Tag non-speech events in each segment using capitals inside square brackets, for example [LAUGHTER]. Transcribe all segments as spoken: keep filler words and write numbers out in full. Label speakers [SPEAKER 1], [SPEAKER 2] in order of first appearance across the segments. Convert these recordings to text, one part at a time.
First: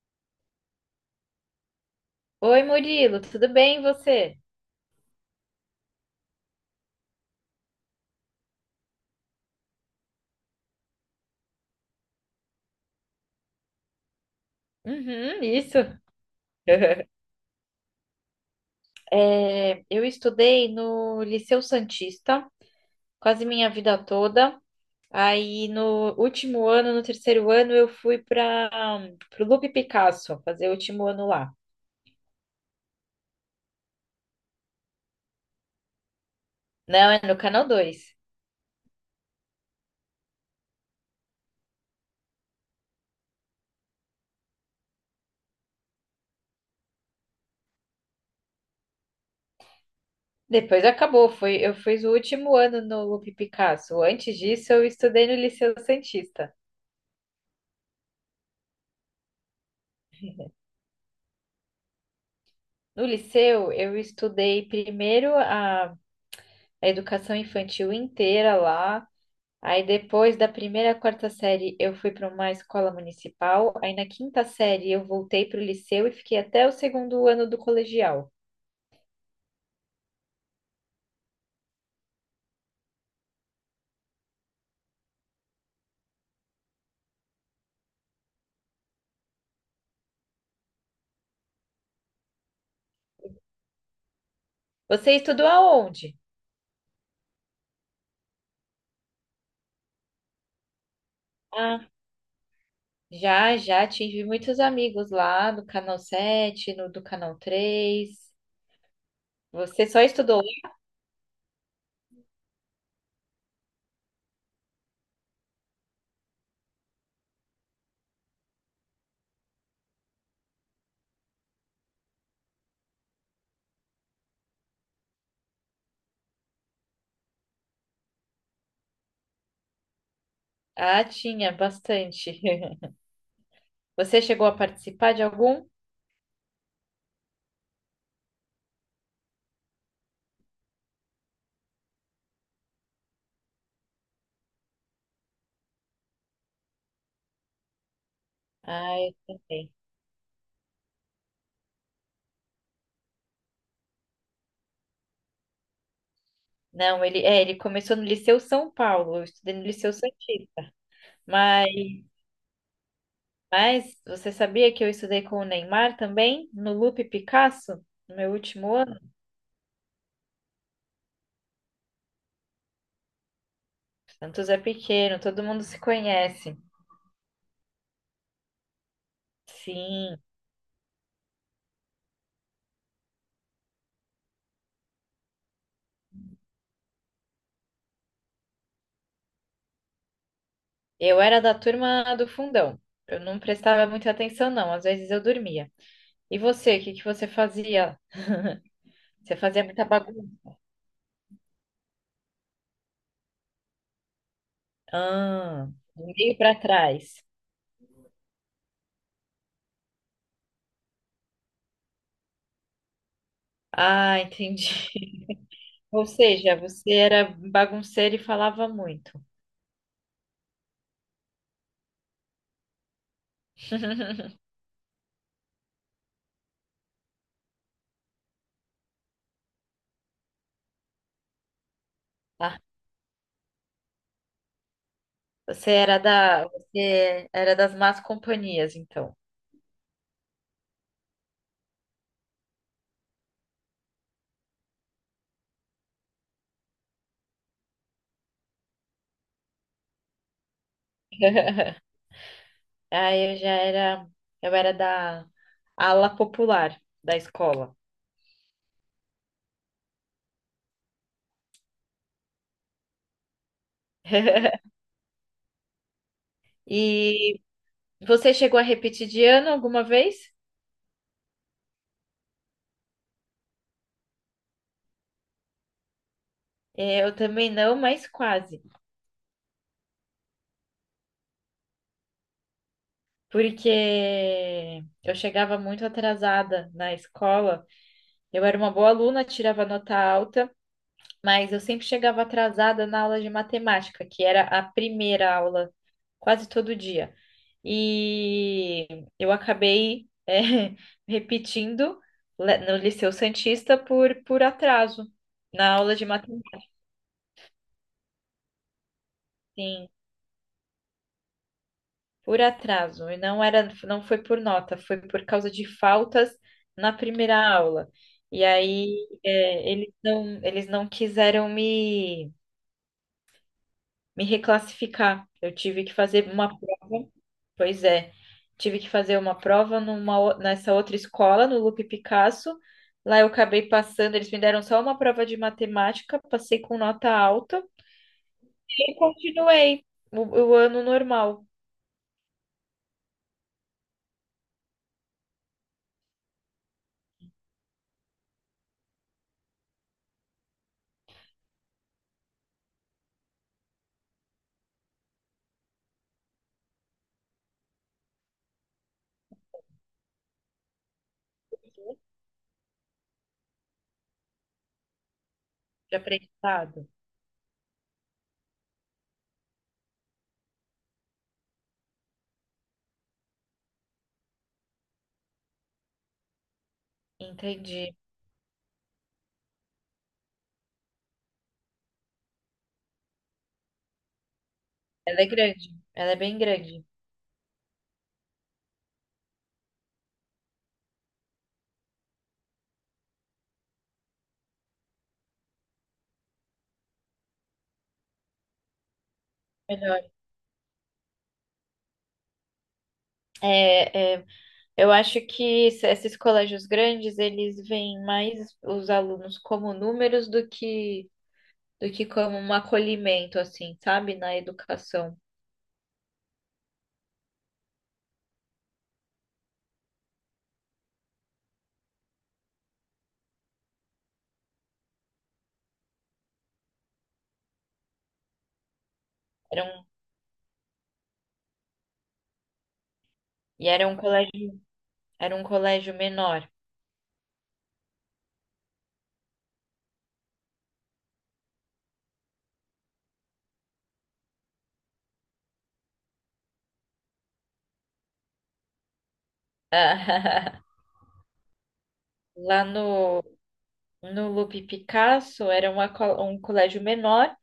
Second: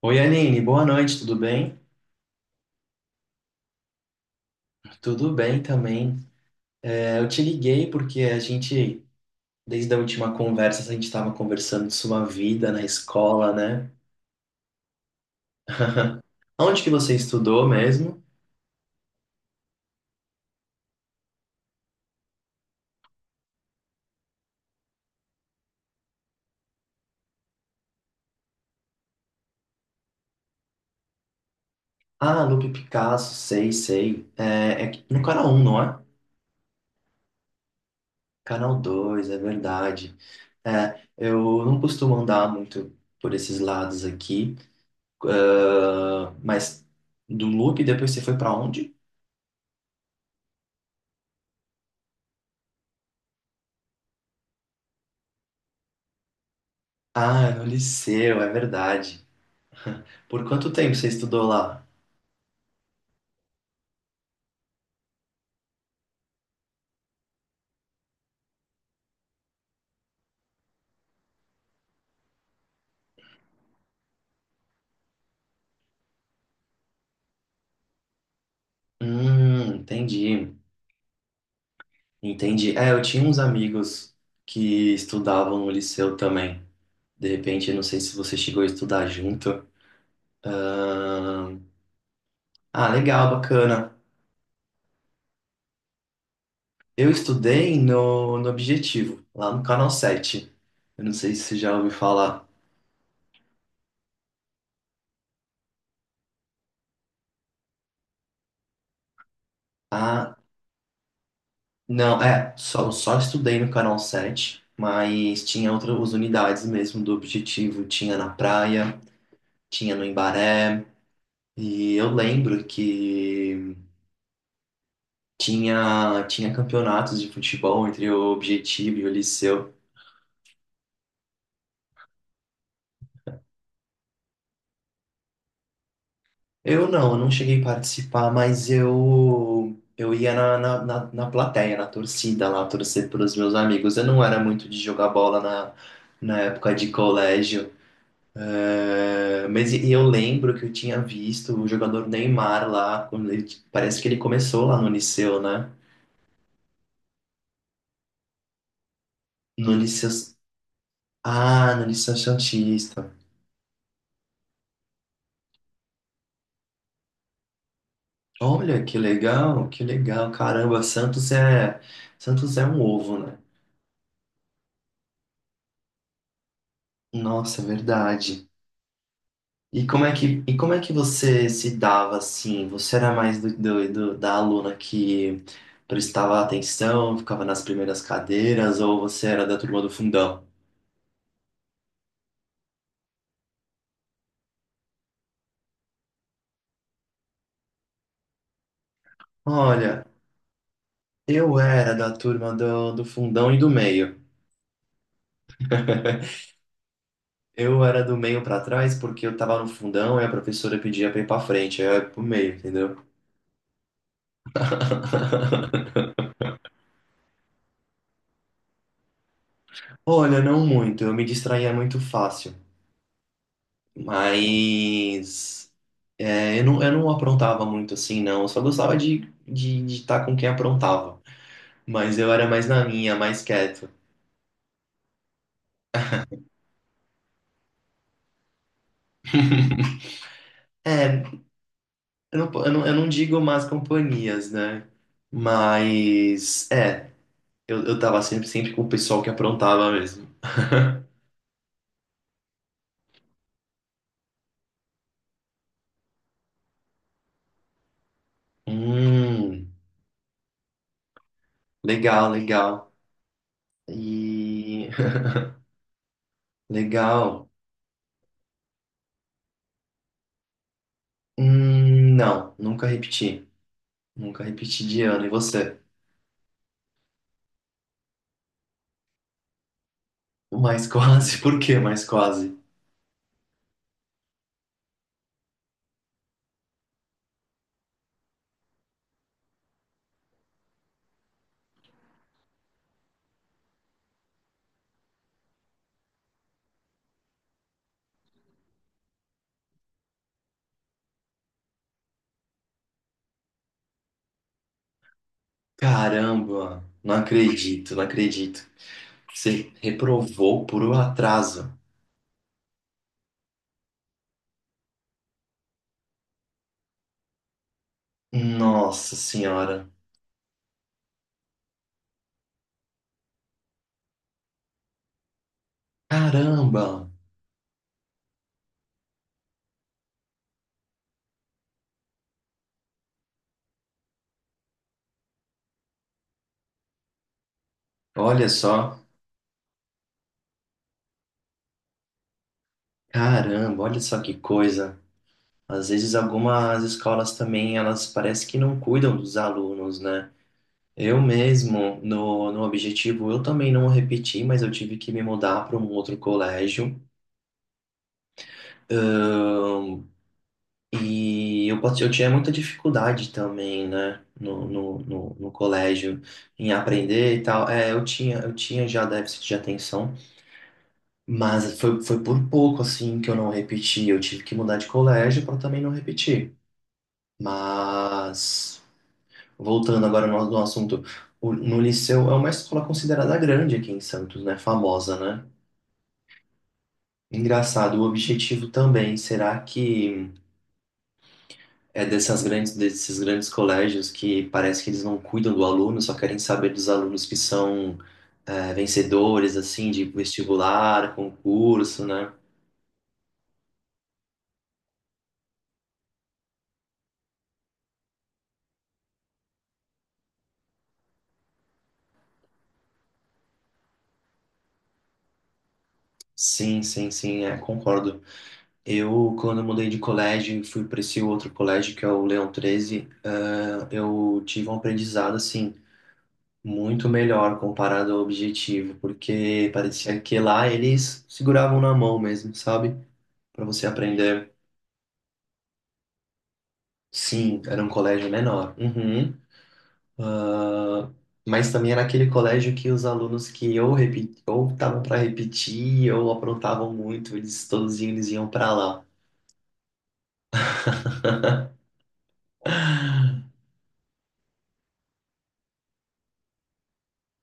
[SPEAKER 1] Oi, Aline, boa noite, tudo bem?
[SPEAKER 2] Oi, Murilo, tudo bem e você?
[SPEAKER 1] Tudo bem também. É, eu te liguei porque a gente, desde a última conversa, a gente estava conversando de sua vida na escola, né?
[SPEAKER 2] Uhum, isso.
[SPEAKER 1] [LAUGHS] Onde que
[SPEAKER 2] [LAUGHS]
[SPEAKER 1] você estudou mesmo?
[SPEAKER 2] É, eu estudei no Liceu Santista quase minha vida toda. Aí no último ano, no terceiro ano, eu fui para o Lupe Picasso fazer o último ano lá.
[SPEAKER 1] Ah, Lupe Picasso, sei, sei. É, é no canal um, não é?
[SPEAKER 2] Não, é no Canal Dois.
[SPEAKER 1] Canal dois, é verdade. É, eu não costumo andar muito por esses lados aqui, ah, mas do Lupe depois você foi para onde?
[SPEAKER 2] Depois acabou, foi, eu fiz o último ano no Lupe Picasso. Antes disso, eu estudei no Liceu Santista.
[SPEAKER 1] Ah, é no liceu, é verdade. Por quanto tempo você estudou lá?
[SPEAKER 2] No liceu, eu estudei primeiro a a educação infantil inteira lá. Aí depois da primeira à quarta série eu fui para uma escola municipal, aí na quinta série eu voltei para o liceu e fiquei até o segundo ano do colegial.
[SPEAKER 1] Hum, entendi. Entendi. É, eu tinha uns amigos que estudavam no liceu também. De repente, eu não sei se você chegou a estudar junto. Ahn, Ah, legal, bacana.
[SPEAKER 2] Você estudou aonde?
[SPEAKER 1] Eu estudei no, no Objetivo, lá no Canal Sete. Eu não sei se você já
[SPEAKER 2] Ah,
[SPEAKER 1] ouviu falar.
[SPEAKER 2] já, já tive muitos amigos lá no Canal Sete, no do Canal Três. Você só
[SPEAKER 1] Ah,
[SPEAKER 2] estudou?
[SPEAKER 1] não, é, só, só estudei no Canal Sete, mas tinha outras unidades mesmo do Objetivo. Tinha na praia, tinha no Embaré. E eu lembro que tinha, tinha campeonatos de futebol entre o Objetivo e o Liceu.
[SPEAKER 2] Ah, tinha bastante. [LAUGHS] Você chegou a participar de algum?
[SPEAKER 1] Eu não, eu não cheguei a participar, mas eu, eu ia na, na, na, na plateia, na torcida lá, torcer pelos meus amigos. Eu não era muito de jogar bola na, na época de colégio.
[SPEAKER 2] Ah, eu
[SPEAKER 1] É,
[SPEAKER 2] também.
[SPEAKER 1] mas e e eu lembro que eu tinha visto o jogador Neymar lá, quando ele- parece que ele começou lá no Liceu, né?
[SPEAKER 2] Não, ele, é, ele começou no Liceu São Paulo, eu estudei no
[SPEAKER 1] No
[SPEAKER 2] Liceu
[SPEAKER 1] Liceu.
[SPEAKER 2] Santista. Mas
[SPEAKER 1] Ah, no Liceu Santista.
[SPEAKER 2] Mas você sabia que eu estudei com o Neymar também, no Lupe Picasso, no meu último
[SPEAKER 1] Olha, que
[SPEAKER 2] ano?
[SPEAKER 1] legal, que legal. Caramba, Santos é Santos é um ovo, né?
[SPEAKER 2] Santos é pequeno, todo mundo se conhece.
[SPEAKER 1] Nossa, é verdade. E como é
[SPEAKER 2] Sim,
[SPEAKER 1] que, e como é que você se dava assim? Você era mais do, do- do- da aluna que prestava atenção, ficava nas primeiras cadeiras, ou você era da turma do fundão?
[SPEAKER 2] eu era da turma do fundão. Eu não prestava muita atenção, não. Às vezes eu dormia. E você, o que que você fazia? Você fazia muita
[SPEAKER 1] Olha,
[SPEAKER 2] bagunça?
[SPEAKER 1] eu era da turma do, do fundão e do meio.
[SPEAKER 2] Ah, meio para trás.
[SPEAKER 1] Eu era do meio pra trás porque eu tava no fundão e a professora pedia pra ir pra frente, aí eu ia pro meio, entendeu?
[SPEAKER 2] Ah, entendi. [LAUGHS] Ou seja, você era bagunceiro e falava muito.
[SPEAKER 1] Olha, não muito, eu me distraía muito fácil.
[SPEAKER 2] [LAUGHS]
[SPEAKER 1] Mas é, eu não, eu não aprontava muito assim, não. Eu só gostava de de estar com quem aprontava. Mas eu era
[SPEAKER 2] Ah,
[SPEAKER 1] mais na minha, mais quieto.
[SPEAKER 2] você era da, você era das más companhias, então.
[SPEAKER 1] É, eu não, po- eu não, eu não digo más companhias, né? Mas é, eu, eu tava sempre, sempre com o pessoal que aprontava mesmo.
[SPEAKER 2] Aí eu já era, eu era da ala popular da escola.
[SPEAKER 1] Hum, legal, legal.
[SPEAKER 2] [LAUGHS]
[SPEAKER 1] E [LAUGHS]
[SPEAKER 2] E
[SPEAKER 1] legal.
[SPEAKER 2] você chegou a repetir de ano alguma vez?
[SPEAKER 1] Hum, não, nunca repeti. Nunca repeti de ano. E você?
[SPEAKER 2] É, eu também não, mas quase.
[SPEAKER 1] Mas quase, [LAUGHS] por quê? Mas quase.
[SPEAKER 2] Porque eu chegava muito atrasada na escola. Eu era uma boa aluna, tirava nota alta. Mas eu sempre chegava atrasada na aula de matemática, que era a primeira aula, quase todo dia. E eu acabei, eh, [LAUGHS] repetindo le- no Liceu Santista por, por atraso, na aula de matemática,
[SPEAKER 1] Caramba, não acredito, não acredito. Você
[SPEAKER 2] sim,
[SPEAKER 1] reprovou por um atraso.
[SPEAKER 2] por atraso. E não era, não foi por nota, foi por causa de faltas na primeira aula. E aí,
[SPEAKER 1] Nossa
[SPEAKER 2] eh,
[SPEAKER 1] senhora.
[SPEAKER 2] eles não, eles não quiseram me, me reclassificar. Eu tive que fazer uma
[SPEAKER 1] Caramba,
[SPEAKER 2] prova. Pois é, tive que fazer uma prova numa, o- nessa outra escola, no Lupe Picasso. Lá eu acabei passando, eles me deram só uma prova de matemática, passei com nota alta
[SPEAKER 1] olha
[SPEAKER 2] e
[SPEAKER 1] só.
[SPEAKER 2] continuei o, o ano normal
[SPEAKER 1] Caramba, olha só que coisa. Às vezes algumas escolas também, elas parece que não cuidam dos alunos, né? Eu mesmo, no, no objetivo, eu também não repeti, mas eu tive que me mudar para um outro colégio. E eu, pat- eu tinha muita dificuldade também, né, no, no, no, no
[SPEAKER 2] de
[SPEAKER 1] colégio, em
[SPEAKER 2] aprendizado.
[SPEAKER 1] aprender e tal. É, eu tinha, eu tinha já déficit de atenção, mas foi, foi por pouco, assim, que eu não repeti. Eu tive que mudar de colégio para também não repetir.
[SPEAKER 2] Entendi.
[SPEAKER 1] Mas, voltando agora no, no assunto, o- no Liceu é uma escola considerada grande aqui em Santos, né, famosa,
[SPEAKER 2] Ela é
[SPEAKER 1] né?
[SPEAKER 2] grande, ela é bem grande.
[SPEAKER 1] Engraçado, o objetivo também, será que. É dessas grandes, desses grandes colégios que parece que eles não cuidam do aluno, só querem saber dos alunos que são é, vencedores, assim,
[SPEAKER 2] Melhor.
[SPEAKER 1] de vestibular, concurso, né?
[SPEAKER 2] É, é, eu acho que es- esses colégios grandes, eles veem mais os alunos como números do que, do que como um acolhimento, assim, sabe? Na educação.
[SPEAKER 1] Sim, sim, sim, é, concordo. Eu, quando mudei de colégio e fui para esse outro colégio, que é o Leão Treze é, eu tive um aprendizado, assim, muito melhor comparado ao objetivo, porque parecia que lá eles seguravam na mão mesmo, sabe? Para
[SPEAKER 2] E
[SPEAKER 1] você
[SPEAKER 2] era um
[SPEAKER 1] aprender.
[SPEAKER 2] colégio, era um colégio menor.
[SPEAKER 1] Sim, era um colégio menor. Uhum. Ah, mas também era aquele colégio que os alunos que ou repi- ou estavam para repetir ou aprontavam muito, eles todos iam- eles iam para lá.
[SPEAKER 2] [LAUGHS] Lá no, no Lupe Picasso era uma, co- um colégio menor,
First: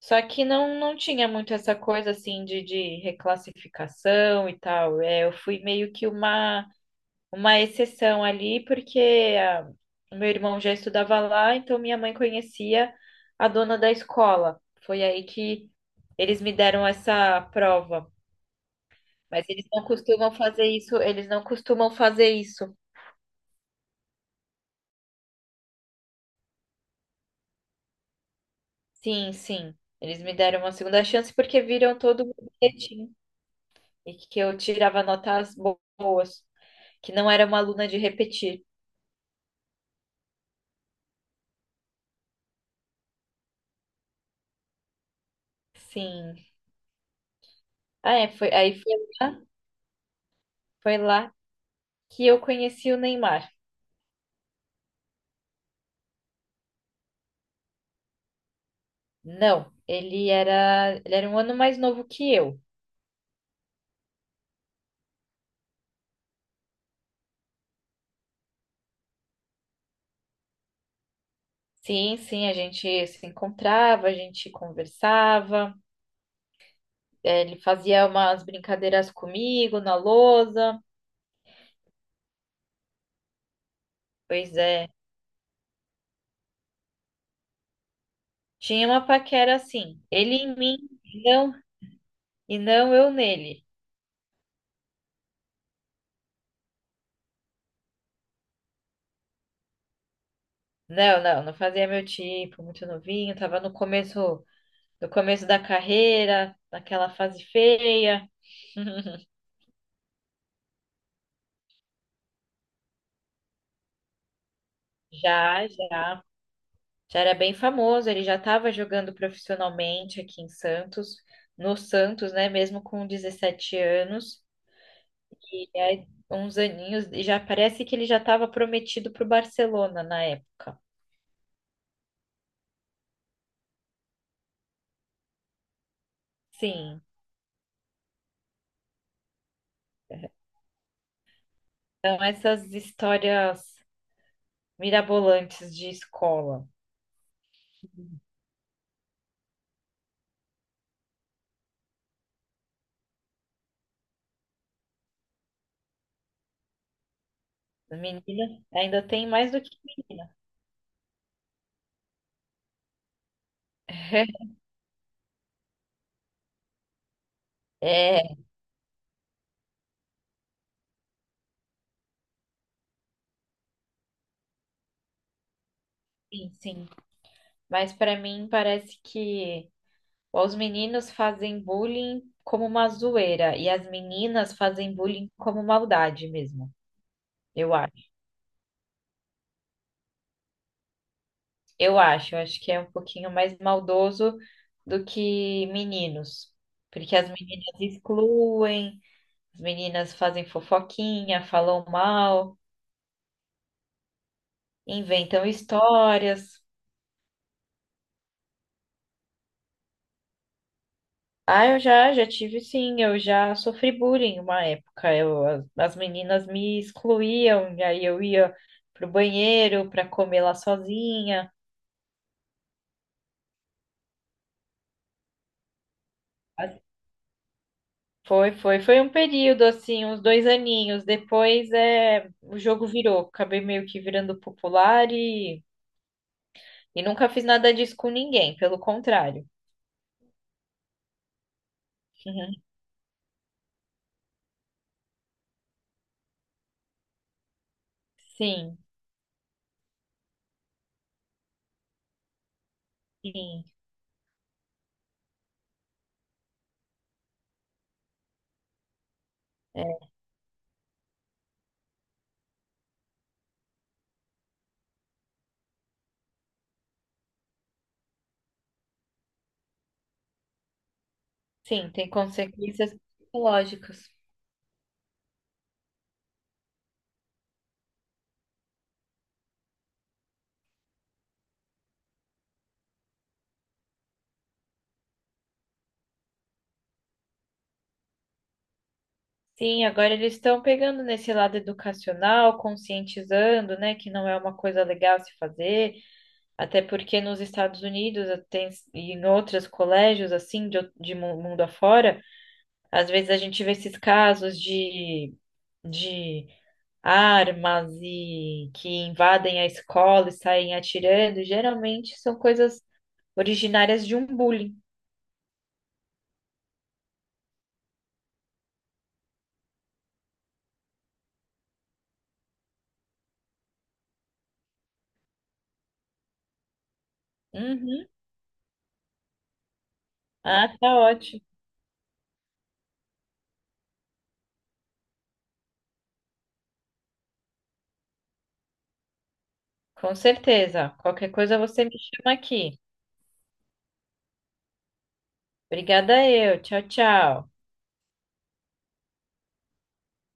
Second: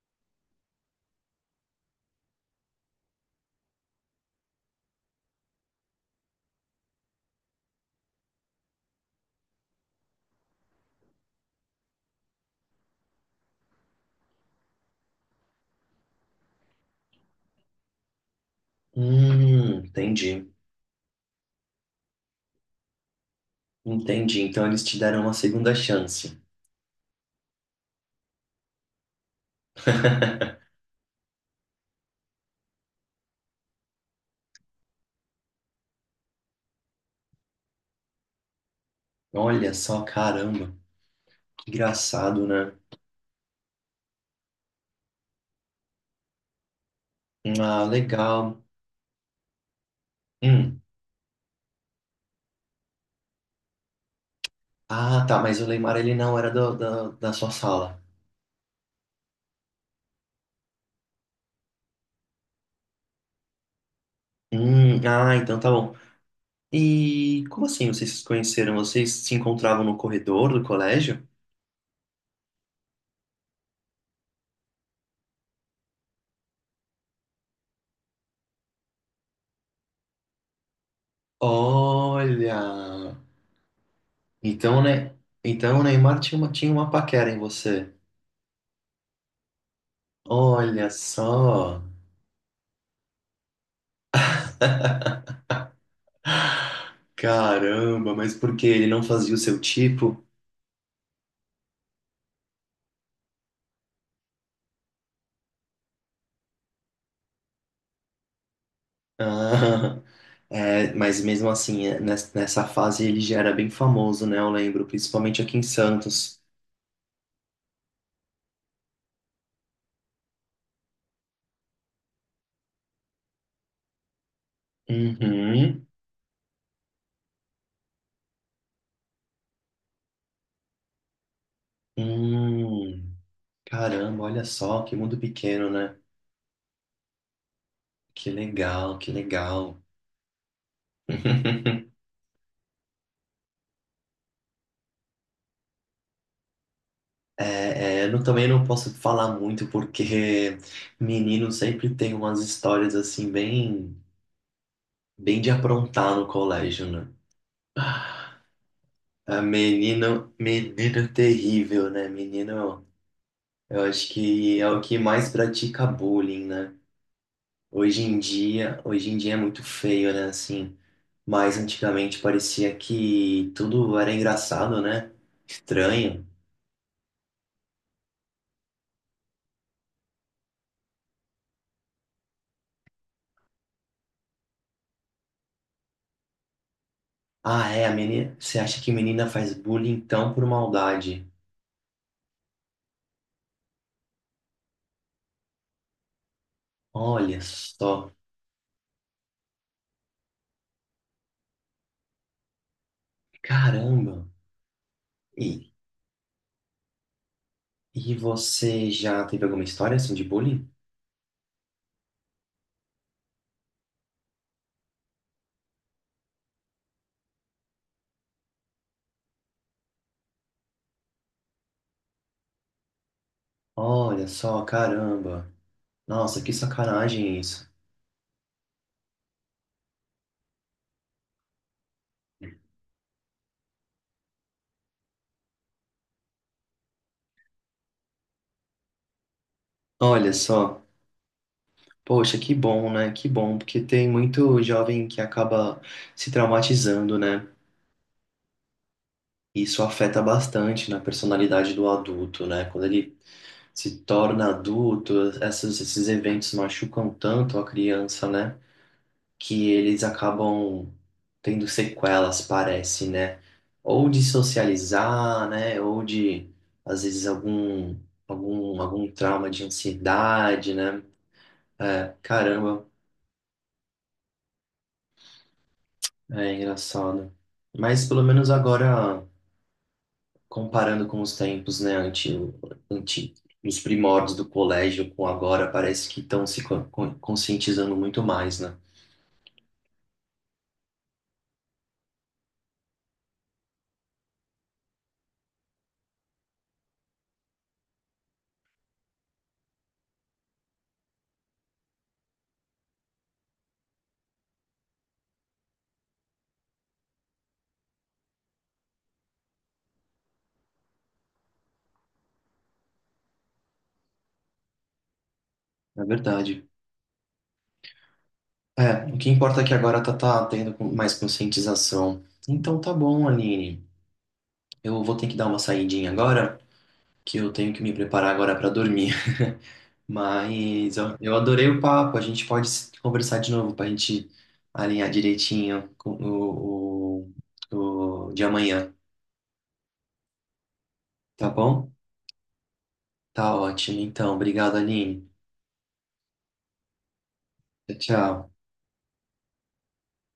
[SPEAKER 2] só que não, não tinha muito essa coisa assim de, de reclassificação e tal. É, eu fui meio que uma, uma exceção ali, porque ah, o meu irmão já estudava lá, então minha mãe conhecia a dona da escola. Foi aí que eles me deram essa prova. Mas eles
[SPEAKER 1] Hum,
[SPEAKER 2] não costumam
[SPEAKER 1] entendi.
[SPEAKER 2] fazer isso, eles não costumam fazer isso.
[SPEAKER 1] Entendi. Então eles te deram uma segunda chance.
[SPEAKER 2] Sim, sim. Eles me deram uma segunda chance porque viram todo o meu bilhetinho e que eu tirava notas bo- boas, que não era uma aluna de repetir.
[SPEAKER 1] Olha só, caramba. Que engraçado, né?
[SPEAKER 2] Sim.
[SPEAKER 1] Ah,
[SPEAKER 2] Ah, é, foi,
[SPEAKER 1] legal.
[SPEAKER 2] aí foi lá,
[SPEAKER 1] Hum.
[SPEAKER 2] foi lá que eu conheci o Neymar.
[SPEAKER 1] Ah, tá, mas o Leymar ele não era do- da da sua sala.
[SPEAKER 2] Não, ele era, ele era um ano mais novo que eu.
[SPEAKER 1] Hum, ah, então tá bom. E como assim vocês se conheceram? Vocês se encontravam no corredor do colégio?
[SPEAKER 2] Sim, sim, a gente se encontrava, a gente conversava, eh, ele fazia umas brincadeiras comigo na lousa.
[SPEAKER 1] Olha,
[SPEAKER 2] Pois
[SPEAKER 1] então,
[SPEAKER 2] é,
[SPEAKER 1] né? Então o Neymar tinha uma, tinha uma paquera em você.
[SPEAKER 2] tinha uma paquera assim. Ele em mim
[SPEAKER 1] Olha
[SPEAKER 2] não.
[SPEAKER 1] só,
[SPEAKER 2] E não eu nele.
[SPEAKER 1] caramba, mas por que ele não fazia o seu tipo?
[SPEAKER 2] Não, não, não fazia meu tipo, muito novinho, tava no começo, no começo da carreira, naquela fase feia. [LAUGHS]
[SPEAKER 1] [LAUGHS] Ah, é, mas mesmo assim, é, nes- nessa fase ele já era bem famoso, né? Eu lembro, principalmente aqui em
[SPEAKER 2] Já, já.
[SPEAKER 1] Santos.
[SPEAKER 2] Já era bem famoso, ele já estava jogando profissionalmente aqui em Santos, no Santos, né, mesmo com dezessete anos, e
[SPEAKER 1] Uhum.
[SPEAKER 2] aí, uns aninhos, e já parece que ele já estava prometido para o Barcelona na época.
[SPEAKER 1] Hum, caramba, olha só, que mundo pequeno, né?
[SPEAKER 2] Sim,
[SPEAKER 1] Que legal, que legal. [LAUGHS]
[SPEAKER 2] então essas histórias mirabolantes de escola.
[SPEAKER 1] É, é, eu não- também não posso falar muito porque menino sempre tem umas histórias assim bem, bem de aprontar no colégio, né? Ah,
[SPEAKER 2] Menina, ainda tem mais do que menina.
[SPEAKER 1] Menino, menino terrível, né? Menino, eu acho
[SPEAKER 2] [LAUGHS]
[SPEAKER 1] que é o que mais pratica bullying, né? Hoje em
[SPEAKER 2] É,
[SPEAKER 1] dia, hoje em dia é muito feio, né? Assim, mas antigamente parecia que tudo era engraçado, né? Estranho.
[SPEAKER 2] sim, sim. Mas pra mim parece que os meninos fazem bullying como uma zoeira e as meninas fazem bullying como maldade mesmo.
[SPEAKER 1] Ah,
[SPEAKER 2] Eu
[SPEAKER 1] é, a
[SPEAKER 2] acho.
[SPEAKER 1] menina, você acha que menina faz bullying então por maldade?
[SPEAKER 2] Eu acho, eu acho que é um pouquinho mais maldoso do que meninos, porque as
[SPEAKER 1] Olha
[SPEAKER 2] meninas
[SPEAKER 1] só,
[SPEAKER 2] excluem, as meninas fazem fofoquinha, falam mal,
[SPEAKER 1] caramba.
[SPEAKER 2] inventam
[SPEAKER 1] E,
[SPEAKER 2] histórias.
[SPEAKER 1] e você já teve alguma história assim de bullying?
[SPEAKER 2] Ah, eu já, já tive sim, eu já sofri bullying uma época. Eu, as, as meninas me excluíam, e aí eu ia pro banheiro para comer lá sozinha.
[SPEAKER 1] Olha só, caramba. Nossa, que
[SPEAKER 2] As-
[SPEAKER 1] sacanagem isso.
[SPEAKER 2] Foi, foi, foi um período assim, uns dois aninhos. Depois é, o jogo virou, acabei meio que virando popular e, e nunca fiz nada disso com ninguém, pelo contrário.
[SPEAKER 1] Olha só, poxa, que bom, né? Que bom, porque tem muito jovem que acaba se traumatizando, né?
[SPEAKER 2] [LAUGHS] Sim,
[SPEAKER 1] Isso afeta bastante na personalidade do adulto, né? Quando ele
[SPEAKER 2] sim,
[SPEAKER 1] se torna adulto, essas, esses eventos machucam tanto a criança, né? que
[SPEAKER 2] é,
[SPEAKER 1] eles acabam tendo sequelas, parece, né? Ou de socializar, né? Ou de, às vezes, algum, algum, algum trauma de ansiedade, né?
[SPEAKER 2] sim, tem
[SPEAKER 1] É, caramba,
[SPEAKER 2] consequências psicológicas.
[SPEAKER 1] é engraçado. Mas pelo menos agora, comparando com os tempos, né? Antigo, antigo. Os primórdios do colégio com agora parece que estão se co- co- conscientizando muito mais, né?
[SPEAKER 2] Sim, agora eles estão pegando nesse lado educacional, conscientizando, né, que não é uma coisa legal se fazer, até porque nos Estados Unidos eh, tem, e em outros colégios, assim, de, ou- de mu- mundo afora, às vezes a gente vê esses casos de, de armas e que invadem a escola e saem atirando, e geralmente são coisas originárias de um bullying.
[SPEAKER 1] É verdade. É, o que importa é que agora tá, tá tendo com- mais conscientização. Então tá bom, Aline. Eu vou ter que dar uma saidinha agora, que eu tenho que me
[SPEAKER 2] Uhum.
[SPEAKER 1] preparar agora pra dormir. [LAUGHS]
[SPEAKER 2] Ah, tá
[SPEAKER 1] Mas ó, eu
[SPEAKER 2] ótimo.
[SPEAKER 1] adorei o papo. A gente pode se- conversar de novo pra gente alinhar direitinho com o, o, o de amanhã,
[SPEAKER 2] Com certeza. Qualquer
[SPEAKER 1] tá
[SPEAKER 2] coisa você
[SPEAKER 1] bom?
[SPEAKER 2] me chama aqui.
[SPEAKER 1] Tá ótimo. Então, obrigado, Aline.
[SPEAKER 2] Obrigada eu. Tchau, tchau.
[SPEAKER 1] Tchau, tchau.